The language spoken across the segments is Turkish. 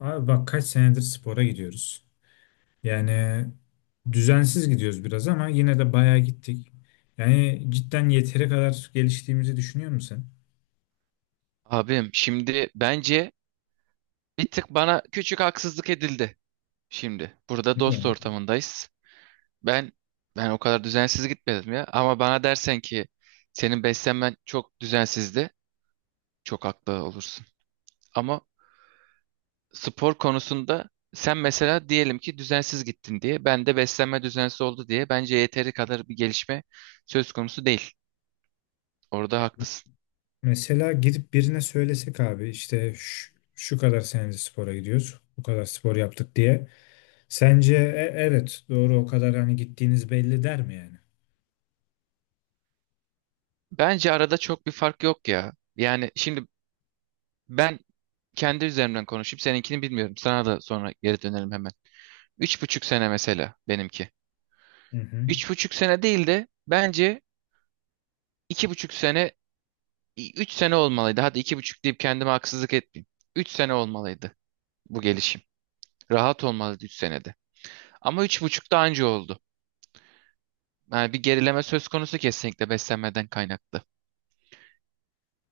Abi bak kaç senedir spora gidiyoruz. Yani düzensiz gidiyoruz biraz ama yine de bayağı gittik. Yani cidden yeteri kadar geliştiğimizi düşünüyor musun? Abim şimdi bence bir tık bana küçük haksızlık edildi. Şimdi burada dost Niye? ortamındayız. Ben ben o kadar düzensiz gitmedim ya. Ama bana dersen ki senin beslenmen çok düzensizdi. Çok haklı olursun. Ama spor konusunda sen mesela diyelim ki düzensiz gittin diye. Ben de beslenme düzensiz oldu diye. Bence yeteri kadar bir gelişme söz konusu değil. Orada Ya, haklısın. mesela gidip birine söylesek abi işte şu, şu kadar senedir spora gidiyoruz. Bu kadar spor yaptık diye. Sence "E, evet doğru o kadar hani gittiğiniz belli" der mi yani? Bence arada çok bir fark yok ya. Yani şimdi ben kendi üzerimden konuşup seninkini bilmiyorum. Sana da sonra geri dönelim hemen. 3,5 sene mesela benimki. Hı hı. 3,5 sene değil de bence 2,5 sene, 3 sene olmalıydı. Hadi 2,5 deyip kendime haksızlık etmeyeyim. 3 sene olmalıydı bu gelişim. Rahat olmalıydı 3 senede. Ama 3,5 da anca oldu. Yani bir gerileme söz konusu kesinlikle beslenmeden kaynaklı.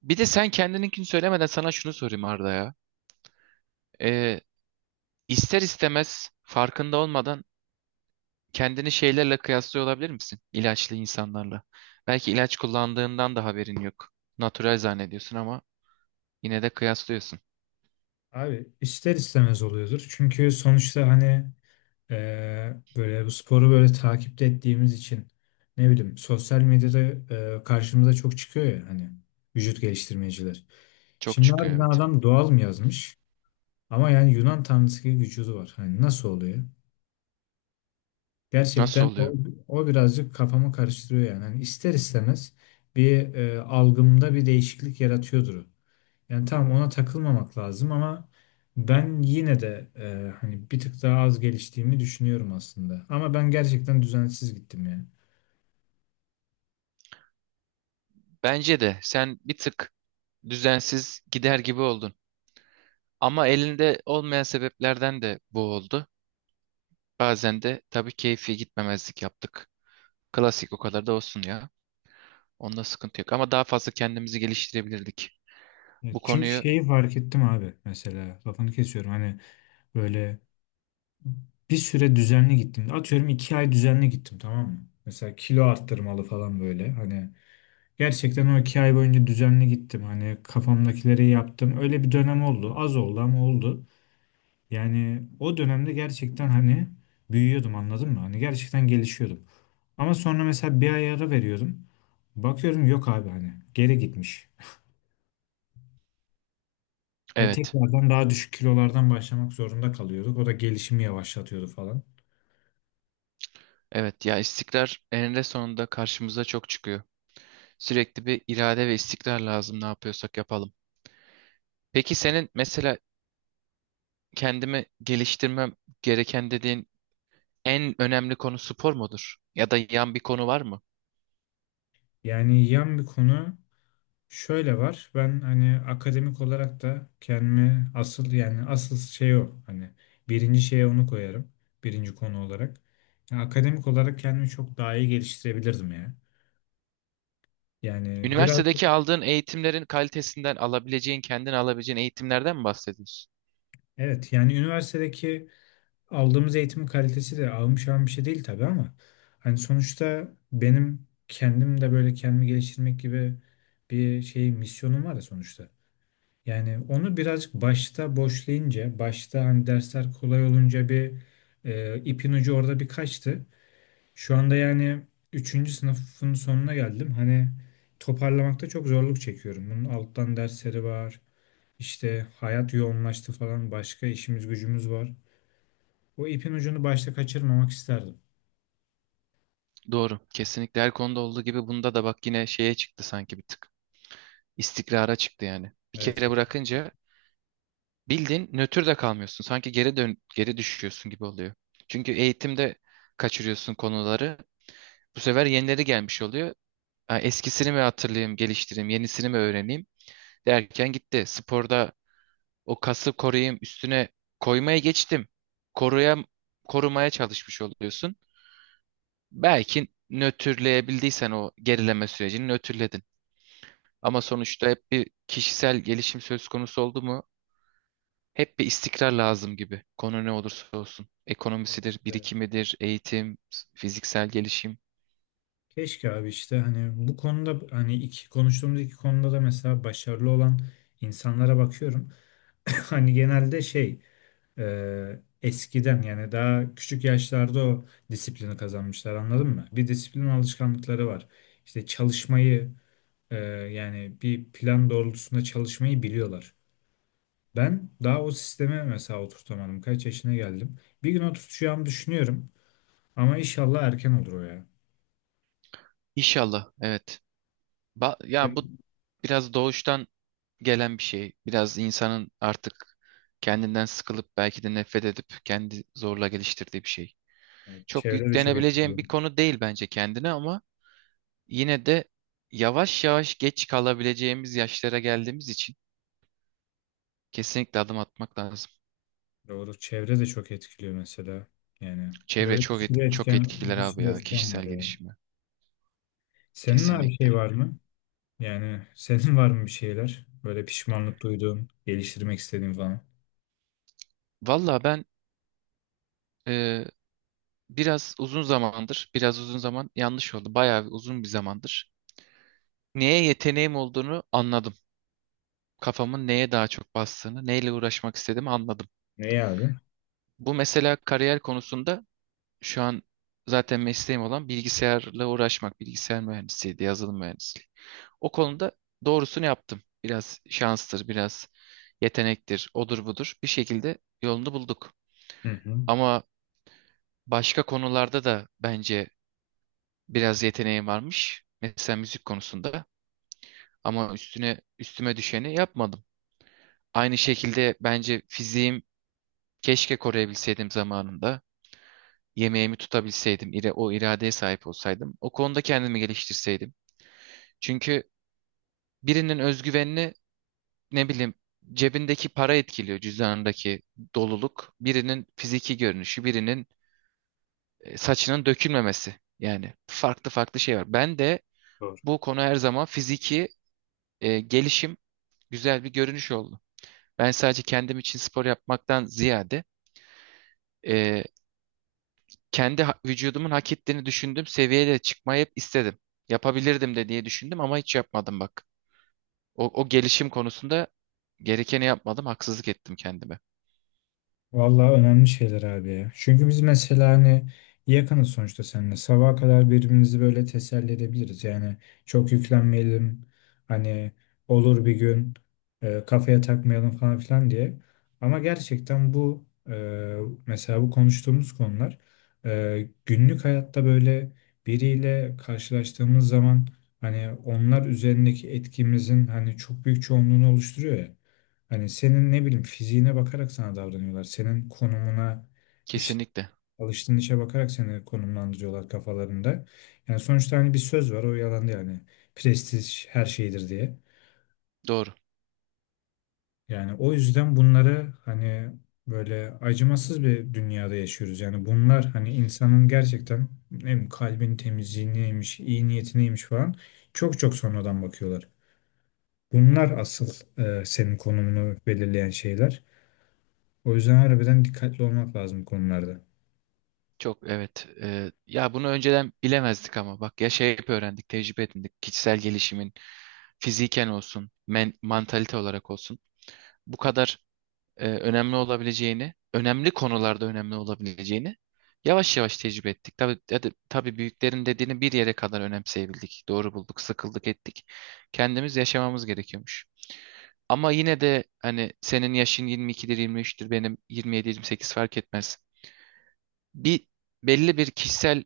Bir de sen kendininkini söylemeden sana şunu sorayım Arda ya. Ee, ister istemez farkında olmadan kendini şeylerle kıyaslıyor olabilir misin? İlaçlı insanlarla. Belki ilaç kullandığından da haberin yok. Natural zannediyorsun ama yine de kıyaslıyorsun. Abi ister istemez oluyordur. Çünkü sonuçta hani böyle bu sporu böyle takipte ettiğimiz için ne bileyim sosyal medyada karşımıza çok çıkıyor ya hani vücut geliştirmeciler. Çok Şimdi çıkıyor, harbiden evet. adam doğal mı yazmış? Ama yani Yunan tanrısı gibi vücudu var. Hani nasıl oluyor? Nasıl Gerçekten oluyor? o birazcık kafamı karıştırıyor yani. Hani ister istemez bir algımda bir değişiklik yaratıyordur o. Yani tamam ona takılmamak lazım ama ben yine de hani bir tık daha az geliştiğimi düşünüyorum aslında. Ama ben gerçekten düzensiz gittim yani. Bence de sen bir tık düzensiz gider gibi oldun. Ama elinde olmayan sebeplerden de bu oldu. Bazen de tabii keyfi gitmemezlik yaptık. Klasik o kadar da olsun ya. Onda sıkıntı yok. Ama daha fazla kendimizi geliştirebilirdik. Bu Evet, çünkü konuyu şeyi fark ettim abi, mesela lafını kesiyorum hani, böyle bir süre düzenli gittim. Atıyorum iki ay düzenli gittim, tamam mı? Mesela kilo arttırmalı falan, böyle hani gerçekten o iki ay boyunca düzenli gittim. Hani kafamdakileri yaptım, öyle bir dönem oldu, az oldu ama oldu. Yani o dönemde gerçekten hani büyüyordum, anladın mı? Hani gerçekten gelişiyordum. Ama sonra mesela bir ay ara veriyordum. Bakıyorum yok abi, hani geri gitmiş. Ve evet. tekrardan daha düşük kilolardan başlamak zorunda kalıyorduk. O da gelişimi yavaşlatıyordu falan. Evet ya, istikrar eninde sonunda karşımıza çok çıkıyor. Sürekli bir irade ve istikrar lazım ne yapıyorsak yapalım. Peki senin mesela kendimi geliştirmem gereken dediğin en önemli konu spor mudur? Ya da yan bir konu var mı? Yani yan bir konu şöyle var. Ben hani akademik olarak da kendimi asıl, yani asıl şey o. Hani birinci şeye onu koyarım. Birinci konu olarak. Yani akademik olarak kendimi çok daha iyi geliştirebilirdim ya. Yani biraz Üniversitedeki aldığın eğitimlerin kalitesinden alabileceğin, kendin alabileceğin eğitimlerden mi bahsediyorsun? evet, yani üniversitedeki aldığımız eğitimin kalitesi de ahım şahım bir şey değil tabii ama hani sonuçta benim kendim de böyle kendimi geliştirmek gibi bir şey misyonum var ya sonuçta. Yani onu birazcık başta boşlayınca, başta hani dersler kolay olunca bir ipin ucu orada bir kaçtı. Şu anda yani üçüncü sınıfın sonuna geldim. Hani toparlamakta çok zorluk çekiyorum. Bunun alttan dersleri var. İşte hayat yoğunlaştı falan, başka işimiz gücümüz var. O ipin ucunu başta kaçırmamak isterdim. Doğru. Kesinlikle her konuda olduğu gibi bunda da bak yine şeye çıktı sanki bir tık. İstikrara çıktı yani. Bir Evet kere ki. bırakınca bildiğin nötr de kalmıyorsun. Sanki geri düşüyorsun gibi oluyor. Çünkü eğitimde kaçırıyorsun konuları. Bu sefer yenileri gelmiş oluyor. Ha, eskisini mi hatırlayayım, geliştireyim, yenisini mi öğreneyim derken gitti. Sporda o kası koruyayım, üstüne koymaya geçtim. Koruya, korumaya çalışmış oluyorsun. Belki nötrleyebildiysen o gerileme sürecini nötrledin. Ama sonuçta hep bir kişisel gelişim söz konusu oldu mu? Hep bir istikrar lazım gibi. Konu ne olursa olsun. Ekonomisidir, İşte. birikimidir, eğitim, fiziksel gelişim. Keşke abi, işte hani bu konuda hani iki konuştuğumuz iki konuda da mesela başarılı olan insanlara bakıyorum. Hani genelde şey, eskiden yani daha küçük yaşlarda o disiplini kazanmışlar, anladın mı? Bir disiplin alışkanlıkları var. İşte çalışmayı, e, yani bir plan doğrultusunda çalışmayı biliyorlar. Ben daha o sisteme mesela oturtamadım. Kaç yaşına geldim. Bir gün oturtacağımı düşünüyorum. Ama inşallah erken olur o ya. İnşallah, evet. Ba ya, Evet, bu biraz doğuştan gelen bir şey. Biraz insanın artık kendinden sıkılıp belki de nefret edip kendi zorla geliştirdiği bir şey. yani Çok çevre de çok yüklenebileceğim etkiliyor. bir konu değil bence kendine, ama yine de yavaş yavaş geç kalabileceğimiz yaşlara geldiğimiz için kesinlikle adım atmak lazım. Doğru. Çevre de çok etkiliyor mesela. Yani Çevre böyle bir çok et- sürü çok etken, etkiler bir abi sürü ya etken var kişisel ya. gelişimi. Senin abi şey Kesinlikle. var mı? Yani senin var mı bir şeyler? Böyle pişmanlık duyduğun, geliştirmek istediğin falan. Valla ben, e, biraz uzun zamandır, biraz uzun zaman yanlış oldu. Bayağı bir uzun bir zamandır neye yeteneğim olduğunu anladım. Kafamın neye daha çok bastığını, neyle uğraşmak istediğimi anladım. Ne abi? Bu mesela kariyer konusunda şu an zaten mesleğim olan bilgisayarla uğraşmak, bilgisayar mühendisiydi, yazılım mühendisliği. O konuda doğrusunu yaptım. Biraz şanstır, biraz yetenektir, odur budur. Bir şekilde yolunu bulduk. Hı hı. Ama başka konularda da bence biraz yeteneğim varmış. Mesela müzik konusunda ama üstüne üstüme düşeni yapmadım. Aynı şekilde bence fiziğim. Keşke koruyabilseydim zamanında. Yemeğimi tutabilseydim, o iradeye sahip olsaydım. O konuda kendimi geliştirseydim. Çünkü birinin özgüvenini ne bileyim cebindeki para etkiliyor, cüzdanındaki doluluk. Birinin fiziki görünüşü, birinin saçının dökülmemesi. Yani farklı farklı şey var. Ben de bu konu her zaman fiziki gelişim güzel bir görünüş oldu. Ben sadece kendim için spor yapmaktan ziyade e, kendi vücudumun hak ettiğini düşündüğüm seviyeye çıkmayı hep istedim. Yapabilirdim de diye düşündüm ama hiç yapmadım bak. O gelişim konusunda gerekeni yapmadım, haksızlık ettim kendime. Vallahi önemli şeyler abi ya. Çünkü biz mesela hani yakınız sonuçta seninle. Sabaha kadar birbirimizi böyle teselli edebiliriz. Yani çok yüklenmeyelim. Hani olur bir gün, kafaya takmayalım falan filan diye. Ama gerçekten bu mesela bu konuştuğumuz konular, günlük hayatta böyle biriyle karşılaştığımız zaman hani onlar üzerindeki etkimizin hani çok büyük çoğunluğunu oluşturuyor ya. Hani senin ne bileyim fiziğine bakarak sana davranıyorlar. Senin konumuna, işte Kesinlikle. alıştığın işe bakarak seni konumlandırıyorlar kafalarında. Yani sonuçta hani bir söz var, o yalan değil yani. Prestij her şeydir diye. Doğru. Yani o yüzden bunları hani böyle acımasız bir dünyada yaşıyoruz. Yani bunlar hani insanın gerçekten ne bileyim kalbin temizliğineymiş, iyi niyetineymiş falan çok çok sonradan bakıyorlar. Bunlar asıl senin konumunu belirleyen şeyler. O yüzden harbiden dikkatli olmak lazım bu konularda. Çok, evet. Ya bunu önceden bilemezdik ama bak ya şey hep öğrendik, tecrübe edindik. Kişisel gelişimin fiziken olsun, mantalite olarak olsun. Bu kadar önemli olabileceğini, önemli konularda önemli olabileceğini yavaş yavaş tecrübe ettik. Tabii, tabii, tabii büyüklerin dediğini bir yere kadar önemseyebildik. Doğru bulduk, sıkıldık ettik. Kendimiz yaşamamız gerekiyormuş. Ama yine de hani senin yaşın 22'dir, 23'tür, benim 27-28 fark etmez. Bir belli bir kişisel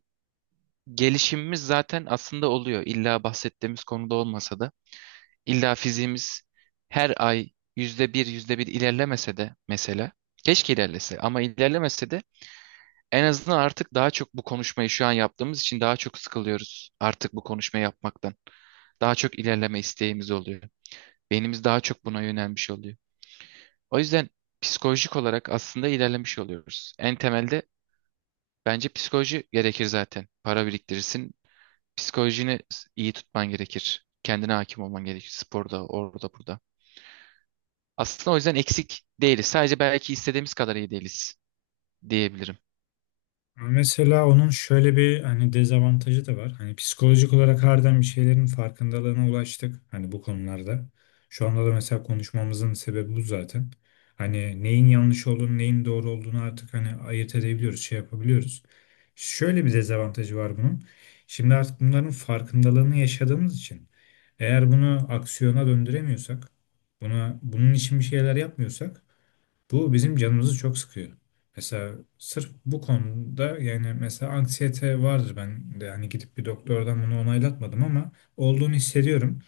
gelişimimiz zaten aslında oluyor. İlla bahsettiğimiz konuda olmasa da. İlla fiziğimiz her ay %1, yüzde bir ilerlemese de mesela, keşke ilerlese ama ilerlemese de en azından artık daha çok bu konuşmayı şu an yaptığımız için daha çok sıkılıyoruz artık bu konuşmayı yapmaktan. Daha çok ilerleme isteğimiz oluyor. Beynimiz daha çok buna yönelmiş oluyor. O yüzden psikolojik olarak aslında ilerlemiş oluyoruz. En temelde bence psikoloji gerekir zaten. Para biriktirirsin, psikolojini iyi tutman gerekir. Kendine hakim olman gerekir. Sporda, orada, burada. Aslında o yüzden eksik değiliz. Sadece belki istediğimiz kadar iyi değiliz diyebilirim. Ama mesela onun şöyle bir hani dezavantajı da var. Hani psikolojik olarak harbiden bir şeylerin farkındalığına ulaştık. Hani bu konularda. Şu anda da mesela konuşmamızın sebebi bu zaten. Hani neyin yanlış olduğunu, neyin doğru olduğunu artık hani ayırt edebiliyoruz, şey yapabiliyoruz. Şöyle bir dezavantajı var bunun. Şimdi artık bunların farkındalığını yaşadığımız için, eğer bunu aksiyona döndüremiyorsak, buna bunun için bir şeyler yapmıyorsak, bu bizim canımızı çok sıkıyor. Mesela sırf bu konuda, yani mesela anksiyete vardır ben de hani gidip bir doktordan bunu onaylatmadım ama olduğunu hissediyorum.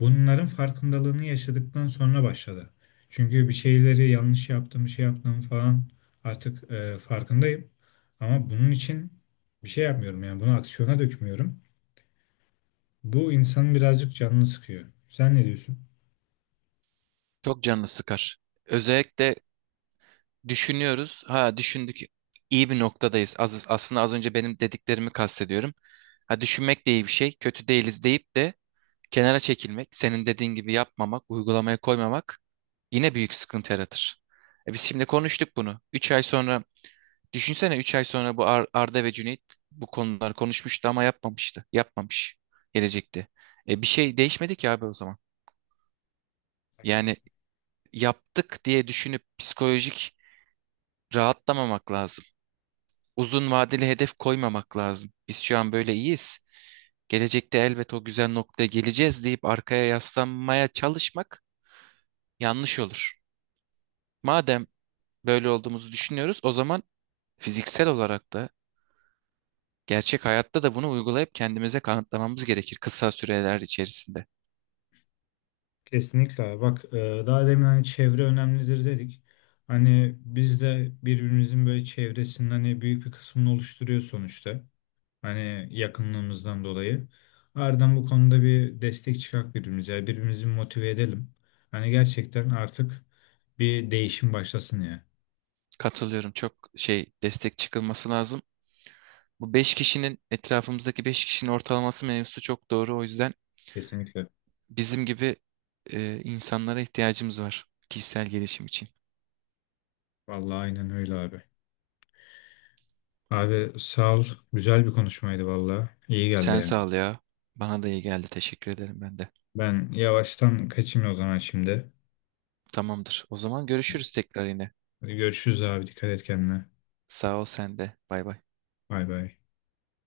Bunların farkındalığını yaşadıktan sonra başladı. Çünkü bir şeyleri yanlış yaptım, şey yaptım falan, artık farkındayım. Ama bunun için bir şey yapmıyorum, yani bunu aksiyona dökmüyorum. Bu insanın birazcık canını sıkıyor. Sen ne diyorsun? Çok canını sıkar. Özellikle düşünüyoruz. Ha, düşündük. İyi bir noktadayız. Aslında az önce benim dediklerimi kastediyorum. Ha, düşünmek de iyi bir şey. Kötü değiliz deyip de kenara çekilmek, senin dediğin gibi yapmamak, uygulamaya koymamak yine büyük sıkıntı yaratır. E, biz şimdi konuştuk bunu. 3 ay sonra düşünsene, 3 ay sonra bu Arda ve Cüneyt bu konuları konuşmuştu ama yapmamıştı. Yapmamış gelecekte. E, bir şey değişmedi ki abi o zaman. Yani yaptık diye düşünüp psikolojik rahatlamamak lazım. Uzun vadeli hedef koymamak lazım. Biz şu an böyle iyiyiz. Gelecekte elbet o güzel noktaya geleceğiz deyip arkaya yaslanmaya çalışmak yanlış olur. Madem böyle olduğumuzu düşünüyoruz, o zaman fiziksel olarak da gerçek hayatta da bunu uygulayıp kendimize kanıtlamamız gerekir kısa süreler içerisinde. Kesinlikle abi. Bak daha demin hani çevre önemlidir dedik. Hani biz de birbirimizin böyle çevresinin hani büyük bir kısmını oluşturuyor sonuçta. Hani yakınlığımızdan dolayı. Ardından bu konuda bir destek çıkak birbirimize. Yani birbirimizi motive edelim. Hani gerçekten artık bir değişim başlasın ya. Katılıyorum. Çok destek çıkılması lazım. Bu 5 kişinin etrafımızdaki 5 kişinin ortalaması mevzusu çok doğru. O yüzden Kesinlikle. bizim gibi insanlara ihtiyacımız var kişisel gelişim için. Vallahi aynen öyle abi. Abi sağ ol. Güzel bir konuşmaydı vallahi. İyi geldi Sen yani. sağ ol ya. Bana da iyi geldi. Teşekkür ederim ben de. Ben yavaştan kaçayım o zaman şimdi. Tamamdır. O zaman görüşürüz tekrar yine. Hadi görüşürüz abi. Dikkat et kendine. Sağ ol sen de. Bay bay. Bay bay.